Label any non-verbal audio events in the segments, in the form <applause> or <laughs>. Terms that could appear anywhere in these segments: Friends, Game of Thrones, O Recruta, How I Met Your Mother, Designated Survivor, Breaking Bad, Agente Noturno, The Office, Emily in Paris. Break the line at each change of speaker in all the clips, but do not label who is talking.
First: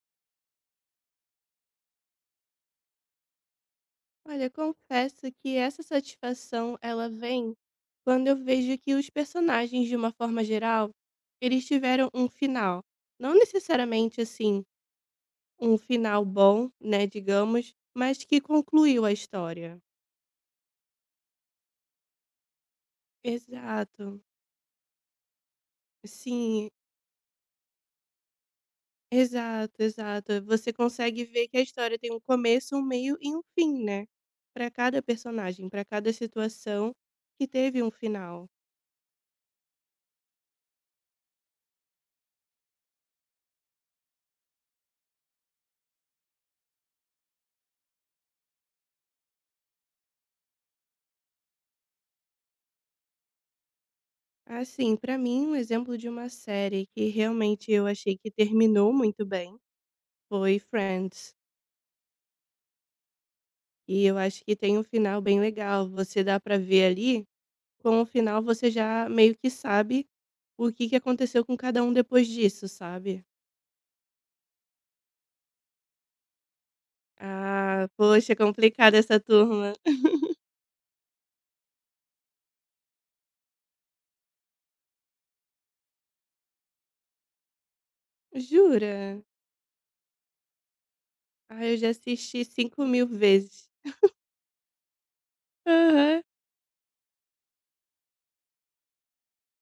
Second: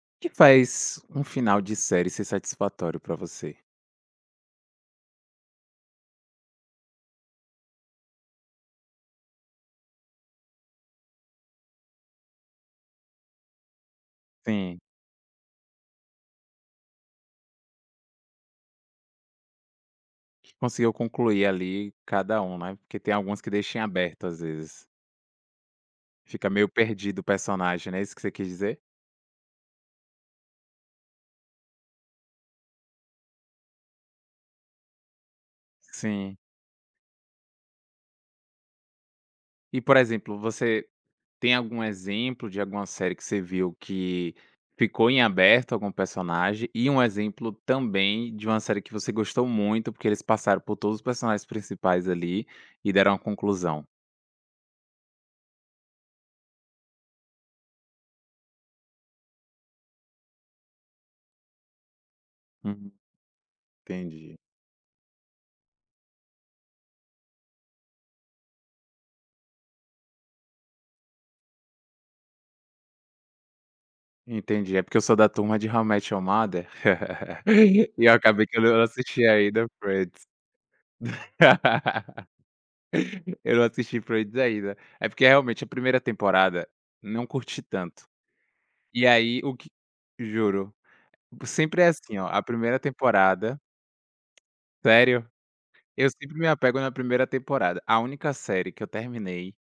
O que faz um final de série ser satisfatório pra você?
Olha, confesso que essa satisfação ela vem quando eu vejo que os personagens, de uma forma geral, eles tiveram um final. Não necessariamente assim,
Sim,
um final bom, né, digamos, mas que concluiu a história.
que conseguiu concluir ali cada um, né, porque tem alguns que deixam em
Exato.
aberto às vezes. Fica
Sim,
meio perdido o personagem, né? Isso que você quis dizer?
exato, exato. Você consegue ver que a história tem um começo, um meio e um fim, né? Para cada personagem, para cada
Sim.
situação que teve um final.
E, por exemplo, você tem algum exemplo de alguma série que você viu que ficou em aberto algum personagem, e um exemplo também de uma série que você gostou muito, porque eles passaram por todos os personagens principais ali e deram a conclusão?
Assim, pra mim, um exemplo de uma série que realmente eu achei que terminou muito bem foi Friends.
Hum,
E eu
entendi.
acho que tem um final bem legal. Você dá pra ver ali, com o final você já meio que sabe o que, que aconteceu com cada um depois disso, sabe?
Entendi, é porque eu sou da turma de How I Met Your Mother, <laughs>
Ah,
e eu
poxa,
acabei que eu não
complicada essa
assisti ainda
turma.
Friends. <laughs> Eu não assisti Friends ainda. É porque realmente a primeira temporada não curti tanto. E
Jura?
aí o que juro,
Ah, eu
sempre é
já
assim, ó, a
assisti
primeira
5 mil
temporada,
vezes.
sério, eu
Aham.
sempre me apego na primeira temporada. A única série que eu terminei,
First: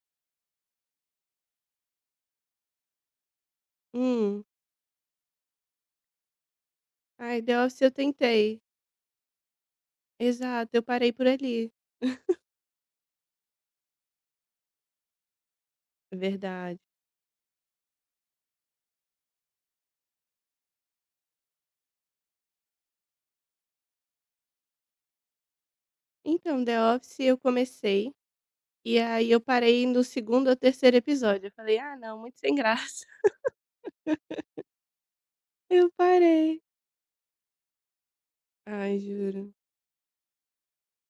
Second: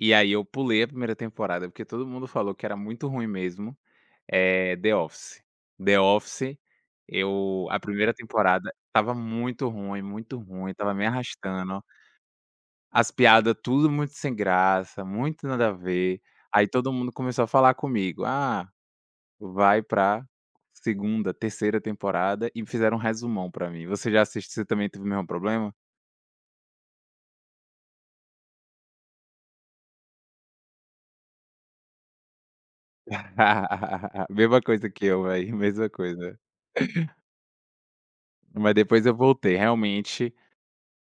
e aí eu pulei a primeira temporada, porque todo mundo falou que era muito ruim mesmo.
Hum.
É The Office. The Office,
Ai, The
eu a
Office eu
primeira
tentei.
temporada estava muito
Exato,
ruim,
eu
estava me
parei por ali.
arrastando, as piadas tudo muito sem graça, muito nada a ver. Aí
Verdade.
todo mundo começou a falar comigo: "Ah, vai pra segunda, terceira temporada", e fizeram um resumão pra mim. Você já assiste você também teve o mesmo problema?
Então, The Office eu comecei, e aí eu parei no segundo ou terceiro episódio, eu falei: "Ah não, muito sem graça". <laughs>
<laughs> Mesma coisa que eu, velho, mesma
Eu
coisa.
parei.
Mas
Ai,
depois eu
juro.
voltei, realmente.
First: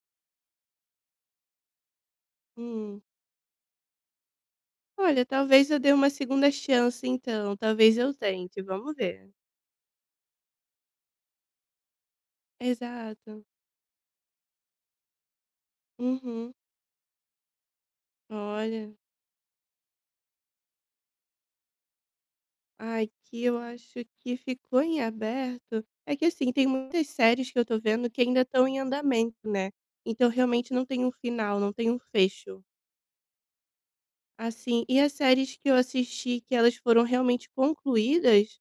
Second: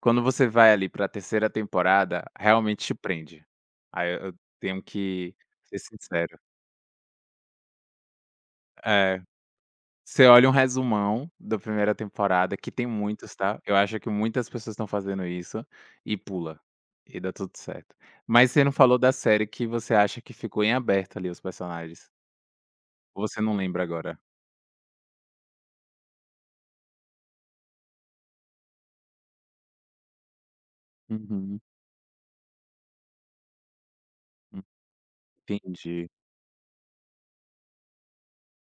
Quando você vai ali pra terceira temporada, realmente te
Hum.
prende. Aí eu tenho
Olha,
que
talvez eu
ser
dê uma
sincero.
segunda chance então, talvez eu tente, vamos
É,
ver.
você olha um resumão da primeira temporada, que tem muitos,
Exato.
tá, eu acho que muitas pessoas estão fazendo isso, e
Uhum.
pula, e dá tudo certo. Mas você não
Olha,
falou da série que você acha que ficou em aberto ali os personagens,
ai,
ou você
que
não
eu
lembra
acho
agora?
que ficou em aberto é que, assim, tem muitas séries que eu tô vendo que ainda estão em andamento, né, então realmente não tem um final,
Uhum,
não tem um fecho. Assim, e as séries que eu
entendi,
assisti que elas foram realmente concluídas,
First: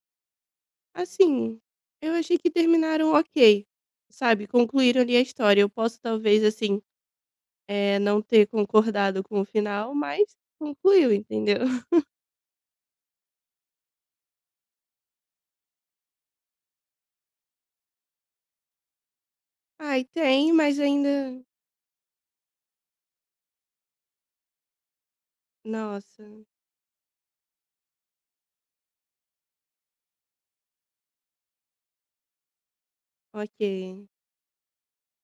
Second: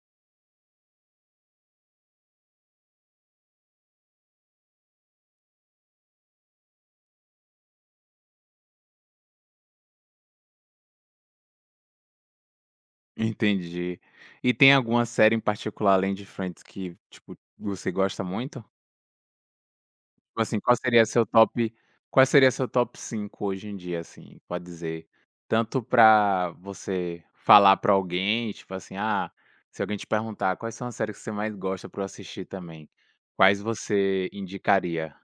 assim, eu achei que terminaram ok, sabe, concluíram ali a história. Eu posso talvez, assim, não ter concordado com o final, mas concluiu, entendeu? <laughs>
entendi. E tem alguma série em particular além de Friends que, tipo, você gosta muito?
Ai,
Tipo
tem,
assim, qual
mas
seria seu
ainda.
top qual seria seu top 5 hoje em dia, assim, pode dizer? Tanto
Nossa,
pra você falar pra alguém, tipo assim, ah, se alguém te perguntar: "Quais são as séries que você mais gosta pra eu assistir também?", quais
ok.
você indicaria?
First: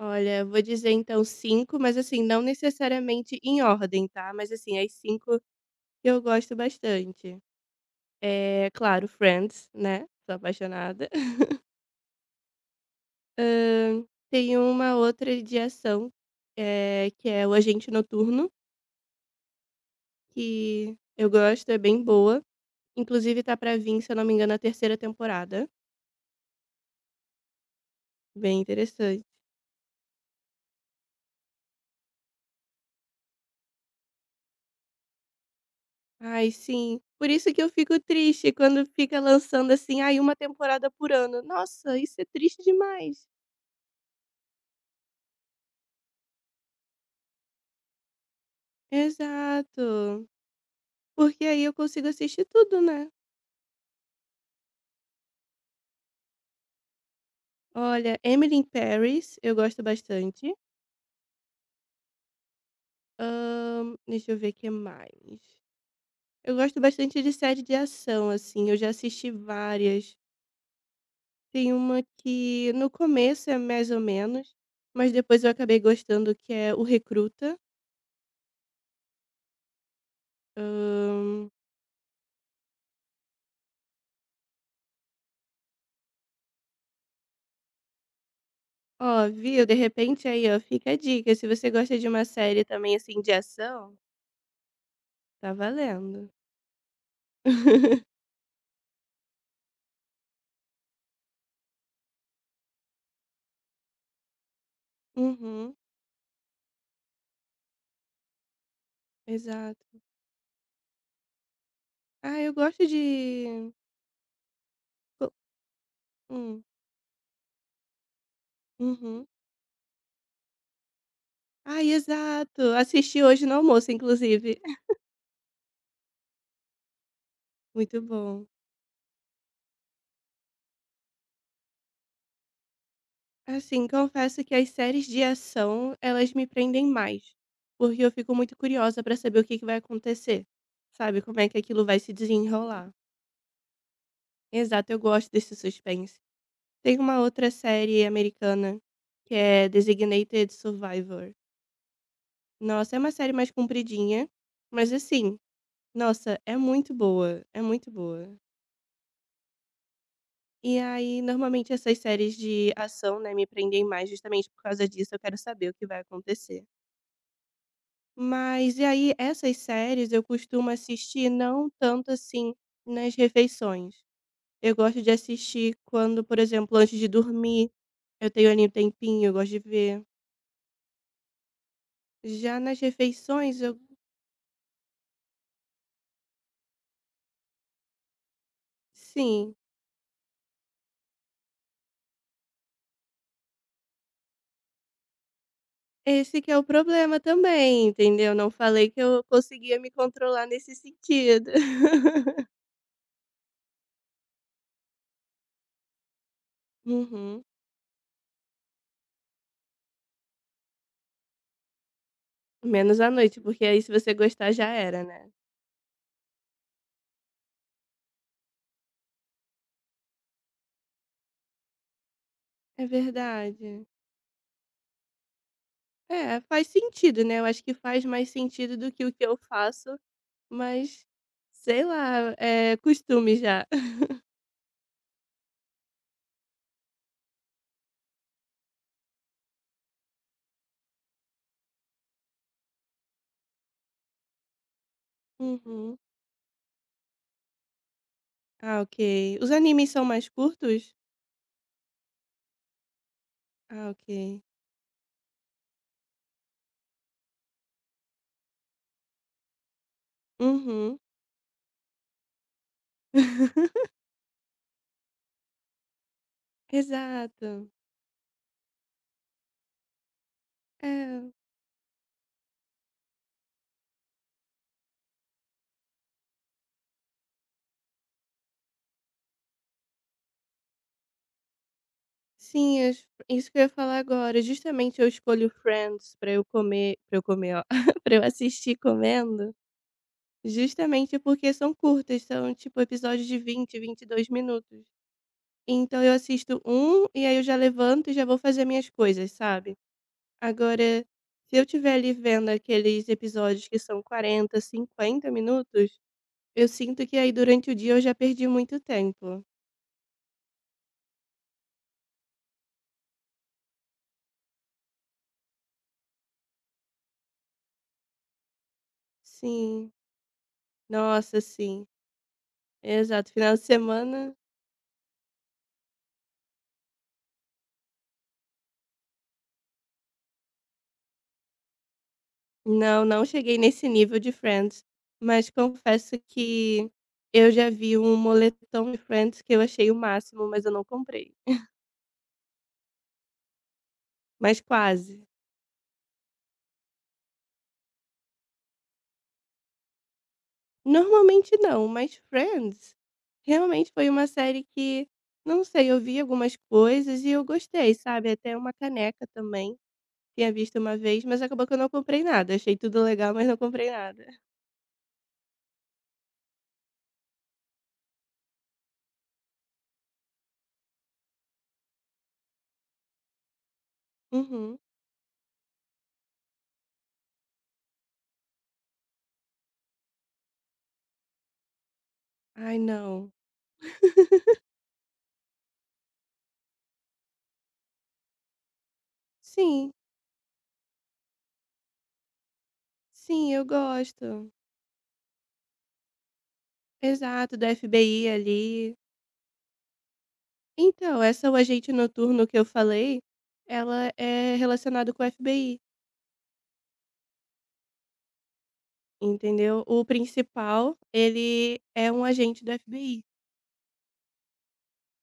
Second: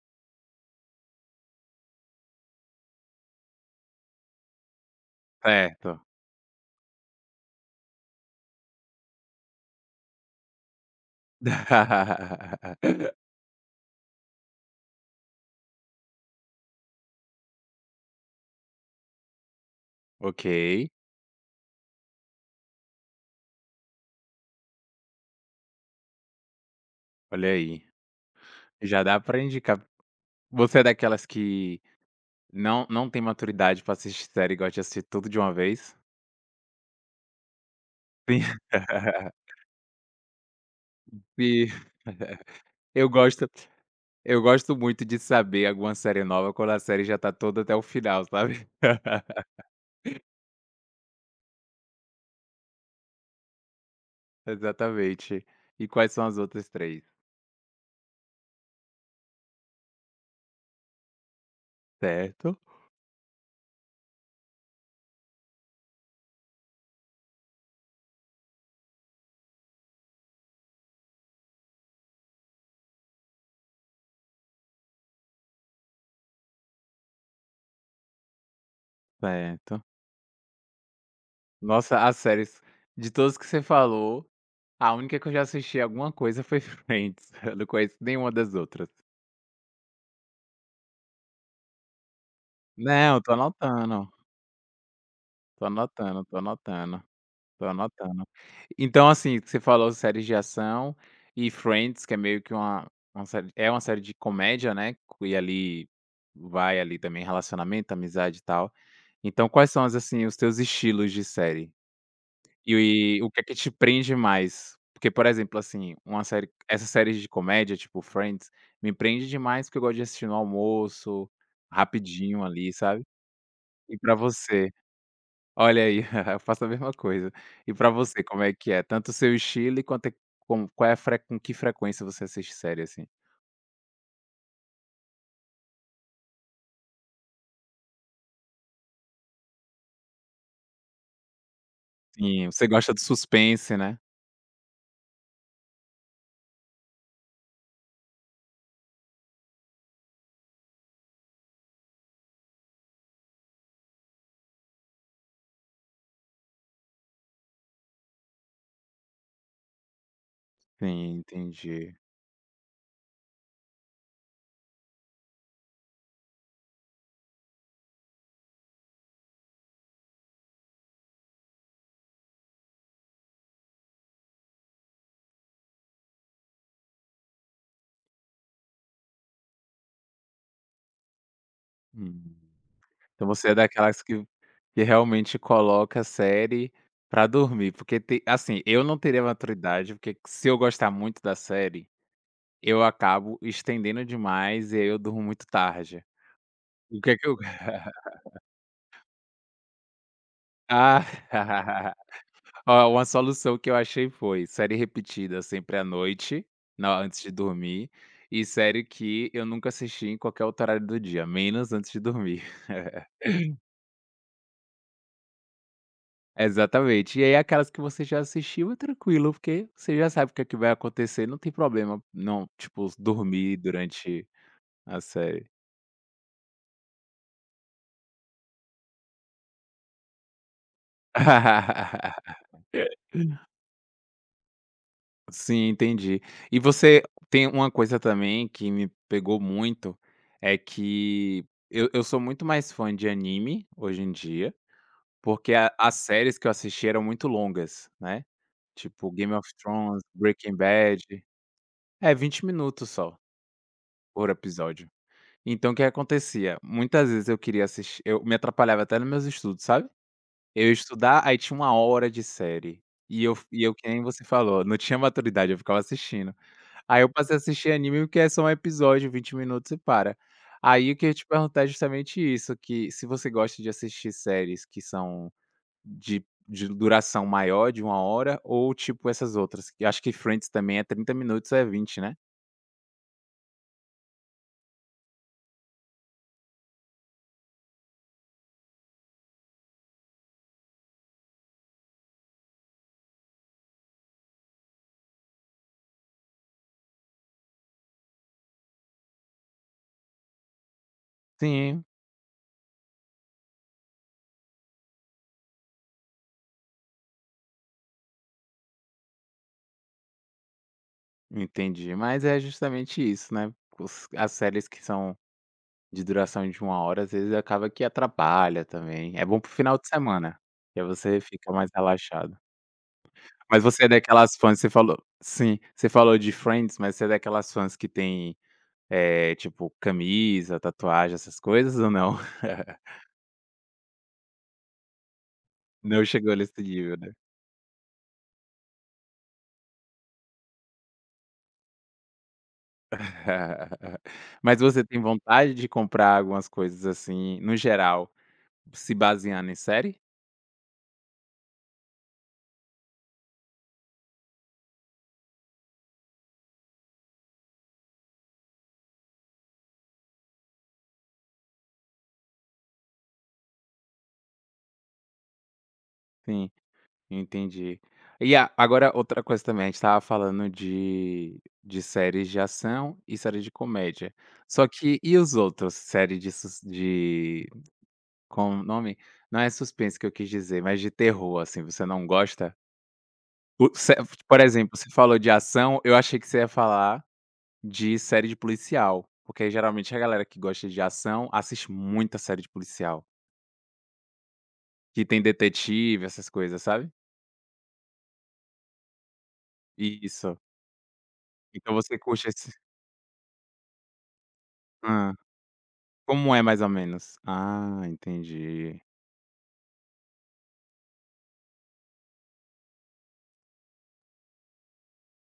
Olha, vou dizer então cinco, mas assim, não necessariamente em ordem, tá? Mas assim, as cinco
Certo.
eu gosto bastante. É, claro, Friends, né? Sou apaixonada.
<laughs>
Hã, tem uma outra de ação, que é o Agente Noturno,
Ok,
que eu gosto, é bem boa. Inclusive tá pra vir se eu não me engano, a terceira temporada.
olha aí.
Bem
Já dá
interessante.
pra indicar. Você é daquelas que não tem maturidade pra assistir série e gosta de assistir tudo de uma vez?
Ai, sim. Por isso que eu fico
Sim.
triste quando fica
<laughs>
lançando, assim, ai, uma temporada por ano.
Sim,
Nossa, isso é triste
eu
demais.
gosto Eu gosto muito de saber alguma série nova quando a série já tá toda até o final, sabe. <laughs>
Exato. Porque aí eu consigo assistir tudo, né.
Exatamente. E quais são as outras três?
Olha, Emily in Paris, eu gosto bastante.
Certo,
Deixa eu ver o que mais. Eu gosto bastante de série de ação, assim, eu já assisti várias. Tem uma que no começo é mais ou menos, mas depois eu acabei gostando que é O Recruta.
certo.
Hã,
Nossa, as séries de todas que você falou, a única que eu já assisti alguma coisa foi <laughs> Friends, eu não conheço nenhuma das outras.
ó, viu, de repente aí, ó, fica a dica, se você gosta de uma série também, assim,
Não,
de
tô
ação,
anotando,
tá
tô anotando,
valendo.
tô anotando. Tô
<laughs>
anotando. Então, assim, você falou séries de ação e Friends, que é meio que uma série é uma série de comédia, né, e
Uhum,
ali vai ali também relacionamento, amizade e tal. Então, quais são as
exato.
assim, os teus estilos de série?
Ah, eu gosto
E o que é que te
de
prende mais? Porque, por
co
exemplo, assim, uma série
hum,
essas séries de comédia, tipo Friends, me
uhum.
prende demais, porque eu gosto de assistir no almoço,
Ai,
rapidinho
exato,
ali, sabe.
assisti hoje no almoço
E pra
inclusive.
você?
<laughs>
Olha aí, <laughs> eu faço a mesma coisa. E pra
Muito
você, como
bom.
é que é? Tanto o seu estilo e quanto é como qual é a fre com que frequência você assiste série, assim?
Assim, confesso que as séries de ação, elas me prendem mais, porque eu fico muito curiosa pra saber o que que vai acontecer, sabe, como é que aquilo vai se
Sim, você
desenrolar.
gosta do suspense, né?
Exato, eu gosto desse suspense. Tem uma outra série americana que é Designated Survivor. Nossa, é uma série mais compridinha, mas assim, nossa, é muito boa, é muito boa. E
Sim,
aí, normalmente
entendi.
essas séries de ação, né, me prendem mais justamente por causa disso, eu quero saber o que vai acontecer. Mas e aí essas séries eu costumo assistir não tanto, assim, nas refeições. Eu gosto de assistir quando, por exemplo, antes de dormir, eu tenho ali um tempinho, eu gosto de ver.
Hum.
Já nas
Então você é
refeições eu
daquelas que realmente coloca a série pra dormir, porque tem assim, eu não teria
sim,
maturidade, porque se eu gostar muito da série, eu acabo estendendo demais e aí eu durmo muito tarde.
esse que é o
O que é
problema
que eu
também,
<laughs>
entendeu? Não falei que eu conseguia me controlar nesse
Ah.
sentido.
<laughs>
<laughs>
Ó, uma solução que eu achei foi série repetida sempre à noite, na antes de
Uhum.
dormir, e série que eu nunca assisti em qualquer outro horário do dia, menos antes de dormir. <laughs>
Menos à noite, porque aí se você gostar já era, né.
Exatamente. E aí aquelas que você já assistiu é tranquilo, porque você já sabe o que é que vai acontecer, não tem problema não,
É
tipo, dormir
verdade.
durante a série.
É, faz sentido, né, eu acho que faz mais sentido do que o que eu faço. Mas, sei lá,
<laughs>
é costume já. <laughs>
Sim, entendi. E você tem uma coisa também que me pegou muito, é que eu sou muito mais fã de anime hoje em dia, porque a as
Uhum.
séries que eu assisti eram muito longas, né,
Ah,
tipo Game
ok.
of
Os animes
Thrones,
são mais
Breaking
curtos?
Bad. É, 20 minutos só,
Ah,
por
ok.
episódio. Então o que acontecia? Muitas vezes eu queria assistir eu me atrapalhava até nos meus estudos, sabe. Eu ia
Uhum.
estudar, aí tinha uma hora de série, e eu que
<laughs>
nem você falou, não tinha maturidade, eu ficava assistindo. Aí eu passei a
Exato.
assistir anime porque é só um episódio, 20 minutos e para. Aí o que eu queria te
É,
perguntar é justamente isso, que se você gosta de assistir séries que são de duração maior, de uma hora, ou tipo essas outras, que acho que Friends também é 30 minutos ou é 20, né?
sim, es isso que eu ia falar agora. Justamente eu escolho Friends pra eu comer para eu comer, ó, <laughs> pra eu assistir comendo, justamente porque são curtas, são tipo episódios de 20, 22 minutos. Então eu assisto um, e aí eu já levanto e já vou fazer minhas coisas, sabe? Agora, se eu
Sim,
estiver ali vendo aqueles episódios que são 40, 50 minutos, eu sinto que aí durante o dia eu já perdi muito tempo.
entendi, mas é justamente isso, né, os as séries que são de duração de uma hora, às vezes acaba que atrapalha também, é bom para o final de
Sim,
semana, que aí você
nossa,
fica mais
sim.
relaxado.
Exato, final de
Mas você é
semana,
daquelas fãs, você falou, sim, você falou de Friends, mas você é daquelas fãs que tem, tipo, camisa, tatuagem, essas coisas ou não? <laughs>
não, não cheguei nesse nível de Friends, mas
Não
confesso
chegou nesse
que
nível, né?
eu já vi um moletom de Friends que eu achei o máximo, mas eu não comprei.
<laughs>
Mas
Mas você tem
quase.
vontade de comprar algumas coisas, assim, no geral, se baseando em série?
Normalmente não, mas Friends realmente foi uma série que, não sei, eu vi algumas coisas e eu gostei, sabe, até uma caneca também, tinha visto uma vez, mas acabou que eu não comprei nada, achei tudo legal, mas não comprei nada.
Sim, entendi. E a agora outra coisa também, a gente estava falando de séries de ação e séries de comédia. Só
Uhum.
que e os outros? Série de sus de como nome? Não é suspense que eu quis dizer, mas de terror, assim, você não gosta?
Ai não.
O ce por exemplo, você falou de ação, eu achei que você ia falar de série de policial, porque aí,
Sim,
geralmente a galera que gosta de ação assiste muita série de policial,
sim, eu gosto.
que tem detetive, essas coisas, sabe?
Exato, do FBI ali.
Isso.
Então, essa O
Então
Agente
você curte
Noturno
esse,
que eu falei, ela é relacionada
hã.
com o FBI,
Como é mais ou menos? Ah, entendi,
entendeu? O principal, ele é um agente do FBI.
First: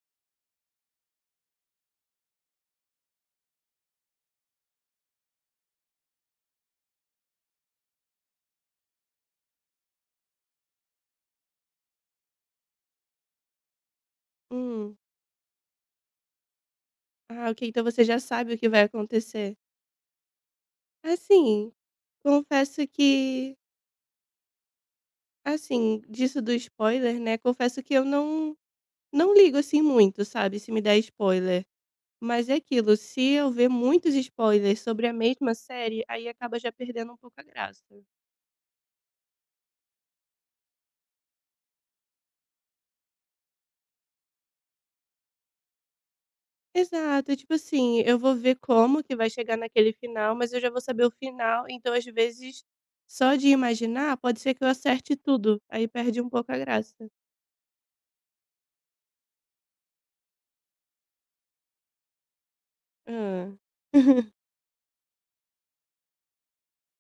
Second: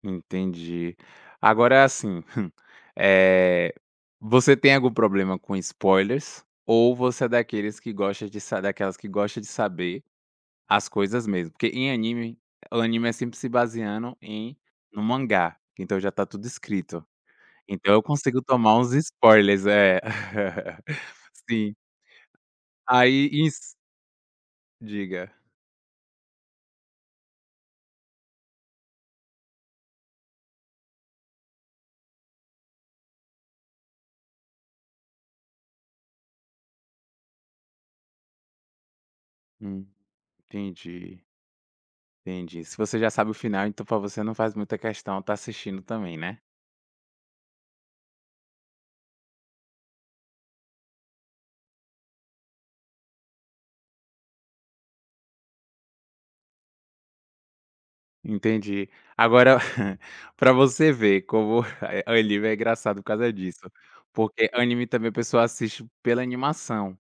entendi. Agora assim, <laughs> eh, você tem algum problema com spoilers ou você é daqueles que gosta de sa daquelas que gosta de saber as coisas mesmo, porque em anime o anime é sempre se baseando
Hum.
no mangá, então já tá tudo escrito.
Ah, ok, então
Então eu
você já
consigo
sabe o que
tomar
vai
uns
acontecer.
spoilers, é. <laughs>
Assim,
Sim,
confesso
aí
que
isso, diga.
assim, disso do spoiler, né, confesso que eu não não ligo, assim, muito, sabe, se me der spoiler. Mas é aquilo, se eu ver muitos spoilers sobre a mesma série, aí acaba já perdendo um pouco a graça.
Hum, entendi, entendi. Se você já sabe o final, então pra você não faz muita questão estar assistindo também, né.
Exato, tipo assim, eu vou ver como que vai chegar naquele final, mas eu já vou saber o final, então às vezes só de imaginar, pode ser que eu acerte tudo, aí perde um pouco a graça.
Entendi. Agora <laughs> pra você ver como <laughs> o anime é engraçado por causa
Hã.
disso,
<laughs>
porque anime também a pessoa assiste pela animação,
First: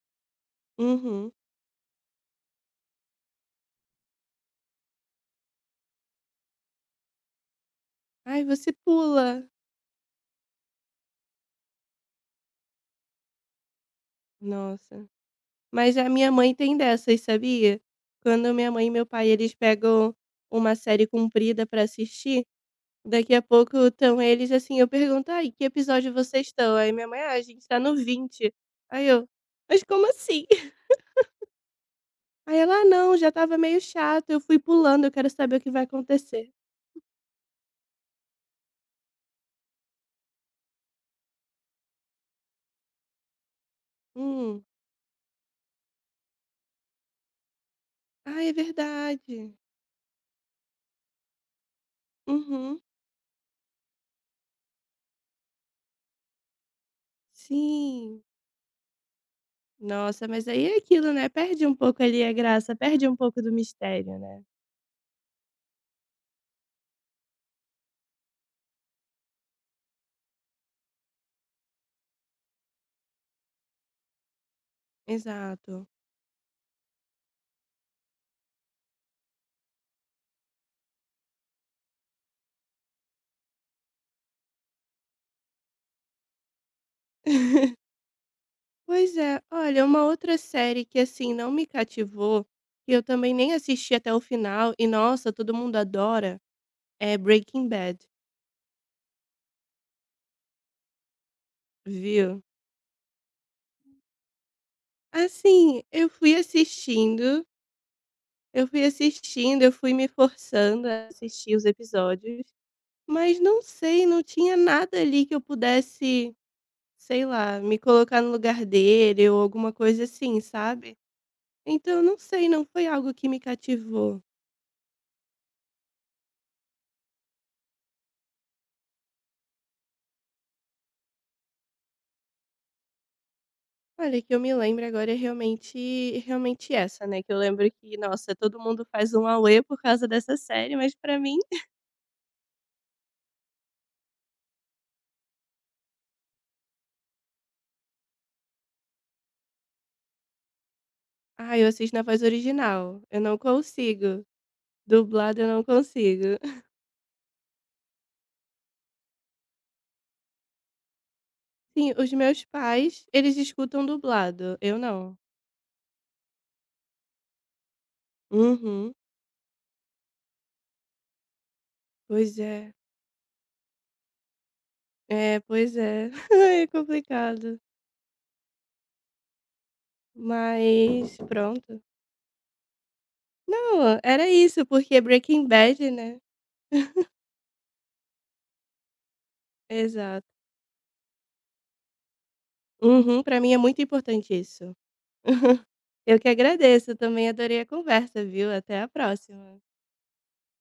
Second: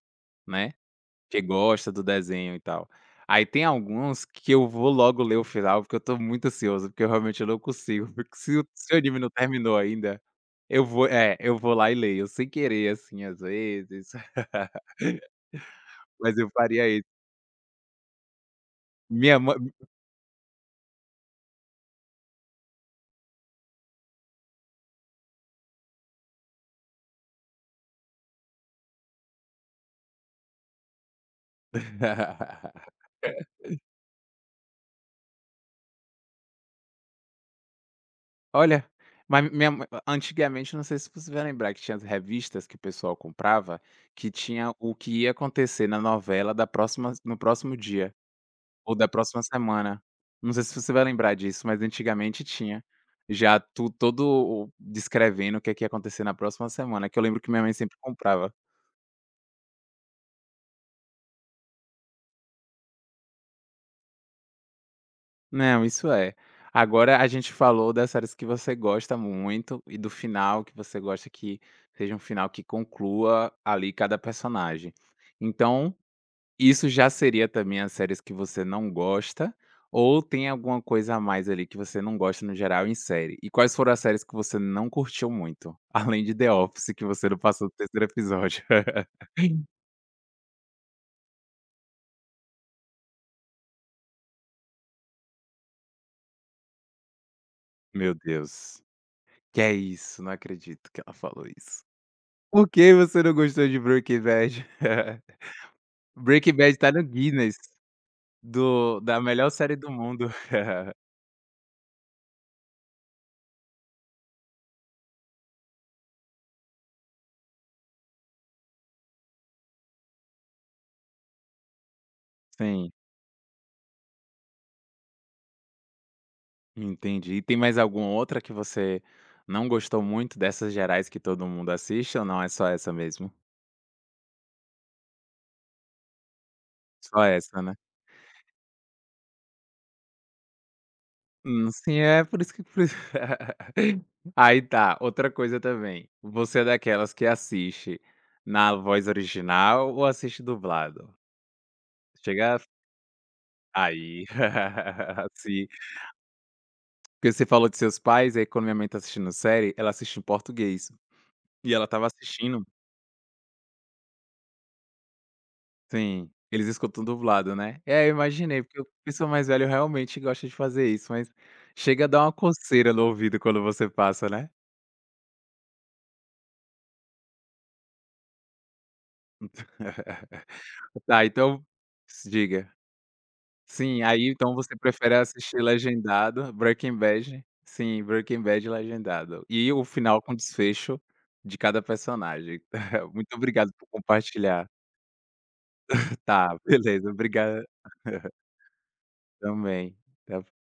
né.
Uhum.
Que gosta do desenho e tal. Aí tem alguns que eu vou logo ler o final, porque eu tô muito ansioso, porque eu realmente eu não consigo, <laughs> porque
Ai,
se o
você
se o anime não
pula.
terminou ainda, eu vou lá e leio sem querer, assim, às vezes.
Nossa.
<laughs>
Mas a minha
Mas eu
mãe tem
faria isso.
dessas, sabia? Quando minha mãe e meu pai,
Minha
eles
mãe.
pegam uma série comprida pra assistir, daqui a pouco estão eles assim, eu pergunto: "Ai, que episódio vocês estão?" Aí minha mãe: "Ah, a gente tá no 20." Aí eu: "Mas como assim?" <laughs> Aí ela: "Ah,
<laughs>
não, já estava meio chato, eu fui pulando, eu quero saber o que vai acontecer".
Olha, mas minha mã antigamente, não sei se você vai lembrar que tinha as revistas que o pessoal comprava, que
Hum.
tinha o que ia acontecer na novela da próxima no próximo dia.
Ah, é
Ou da próxima
verdade.
semana. Não sei se você vai lembrar disso, mas antigamente
Uhum.
tinha. Já tu todo o descrevendo o que é que ia acontecer na próxima semana, que eu lembro que minha mãe sempre
Sim.
comprava.
Nossa, mas aí é aquilo, né, perde um pouco ali a graça, perde um pouco do mistério, né.
Não, isso é. Agora a gente falou das séries que você gosta muito e do final que você gosta que seja um final que conclua ali cada personagem.
Exato.
Então, isso já seria também as séries que você não gosta, ou tem alguma coisa a mais ali que você não gosta no geral em série? E quais foram as séries que você não curtiu muito? <laughs> Além de The Office, que você não passou do
<laughs>
terceiro episódio. <laughs>
Pois é. Olha, uma outra série que, assim, não me cativou, que eu também nem assisti até o final e, nossa, todo mundo adora, é Breaking Bad,
Meu Deus, que é isso? Não acredito que ela falou isso.
viu.
Por que você não gostou de Breaking Bad?
Assim,
<laughs>
eu fui
Breaking Bad tá no
assistindo,
Guinness
eu fui
do da melhor
assistindo, eu
série do
fui me
mundo.
forçando
<laughs>
a assistir os episódios, mas não sei, não tinha nada ali que eu pudesse sei lá, me colocar no lugar dele ou alguma coisa assim, sabe? Então, não sei, não foi
Sim.
algo que me cativou.
Entendi. E tem mais alguma outra que você não gostou muito dessas gerais que todo mundo assiste ou não é só essa mesmo?
Olha, que eu me lembro agora é realmente, realmente essa, né?
Só
Que eu
essa,
lembro
né?
que, nossa, todo mundo faz um auê por causa dessa série, mas pra mim,
Sim, é por isso. <laughs> Aí tá, outra coisa também. Você é daquelas que assiste na voz original ou assiste dublado?
ah, eu assisto na voz
Chega
original. Eu não consigo.
aí, <laughs>
Dublado eu não
assim,
consigo. <laughs>
porque você falou de seus pais, aí quando minha mãe tá assistindo série, ela assiste em português, e ela
Sim,
estava
os meus
assistindo.
pais, eles escutam dublado, eu não.
Sim, eles escutam dublado, né. É, eu imaginei, porque o
Uhum.
pessoal mais velho realmente gosta de fazer isso, mas chega a dar uma
Pois é.
coceira no ouvido quando você passa, né.
É, pois é. <laughs> É complicado.
<laughs>
Mas
Tá, então
pronto.
diga.
Não,
Sim,
era
aí então
isso,
você
porque
prefere
Breaking
assistir
Bad, né.
legendado, Breaking Bad. Sim, Breaking Bad legendado. E o final
Exato.
com desfecho de cada personagem. <laughs>
Uhum,
Muito
pra mim é
obrigado
muito
por
importante
compartilhar.
isso. <laughs> Eu que
Tá,
agradeço,
beleza,
também adorei
obrigado
a conversa, viu. Até a próxima.
também. Até a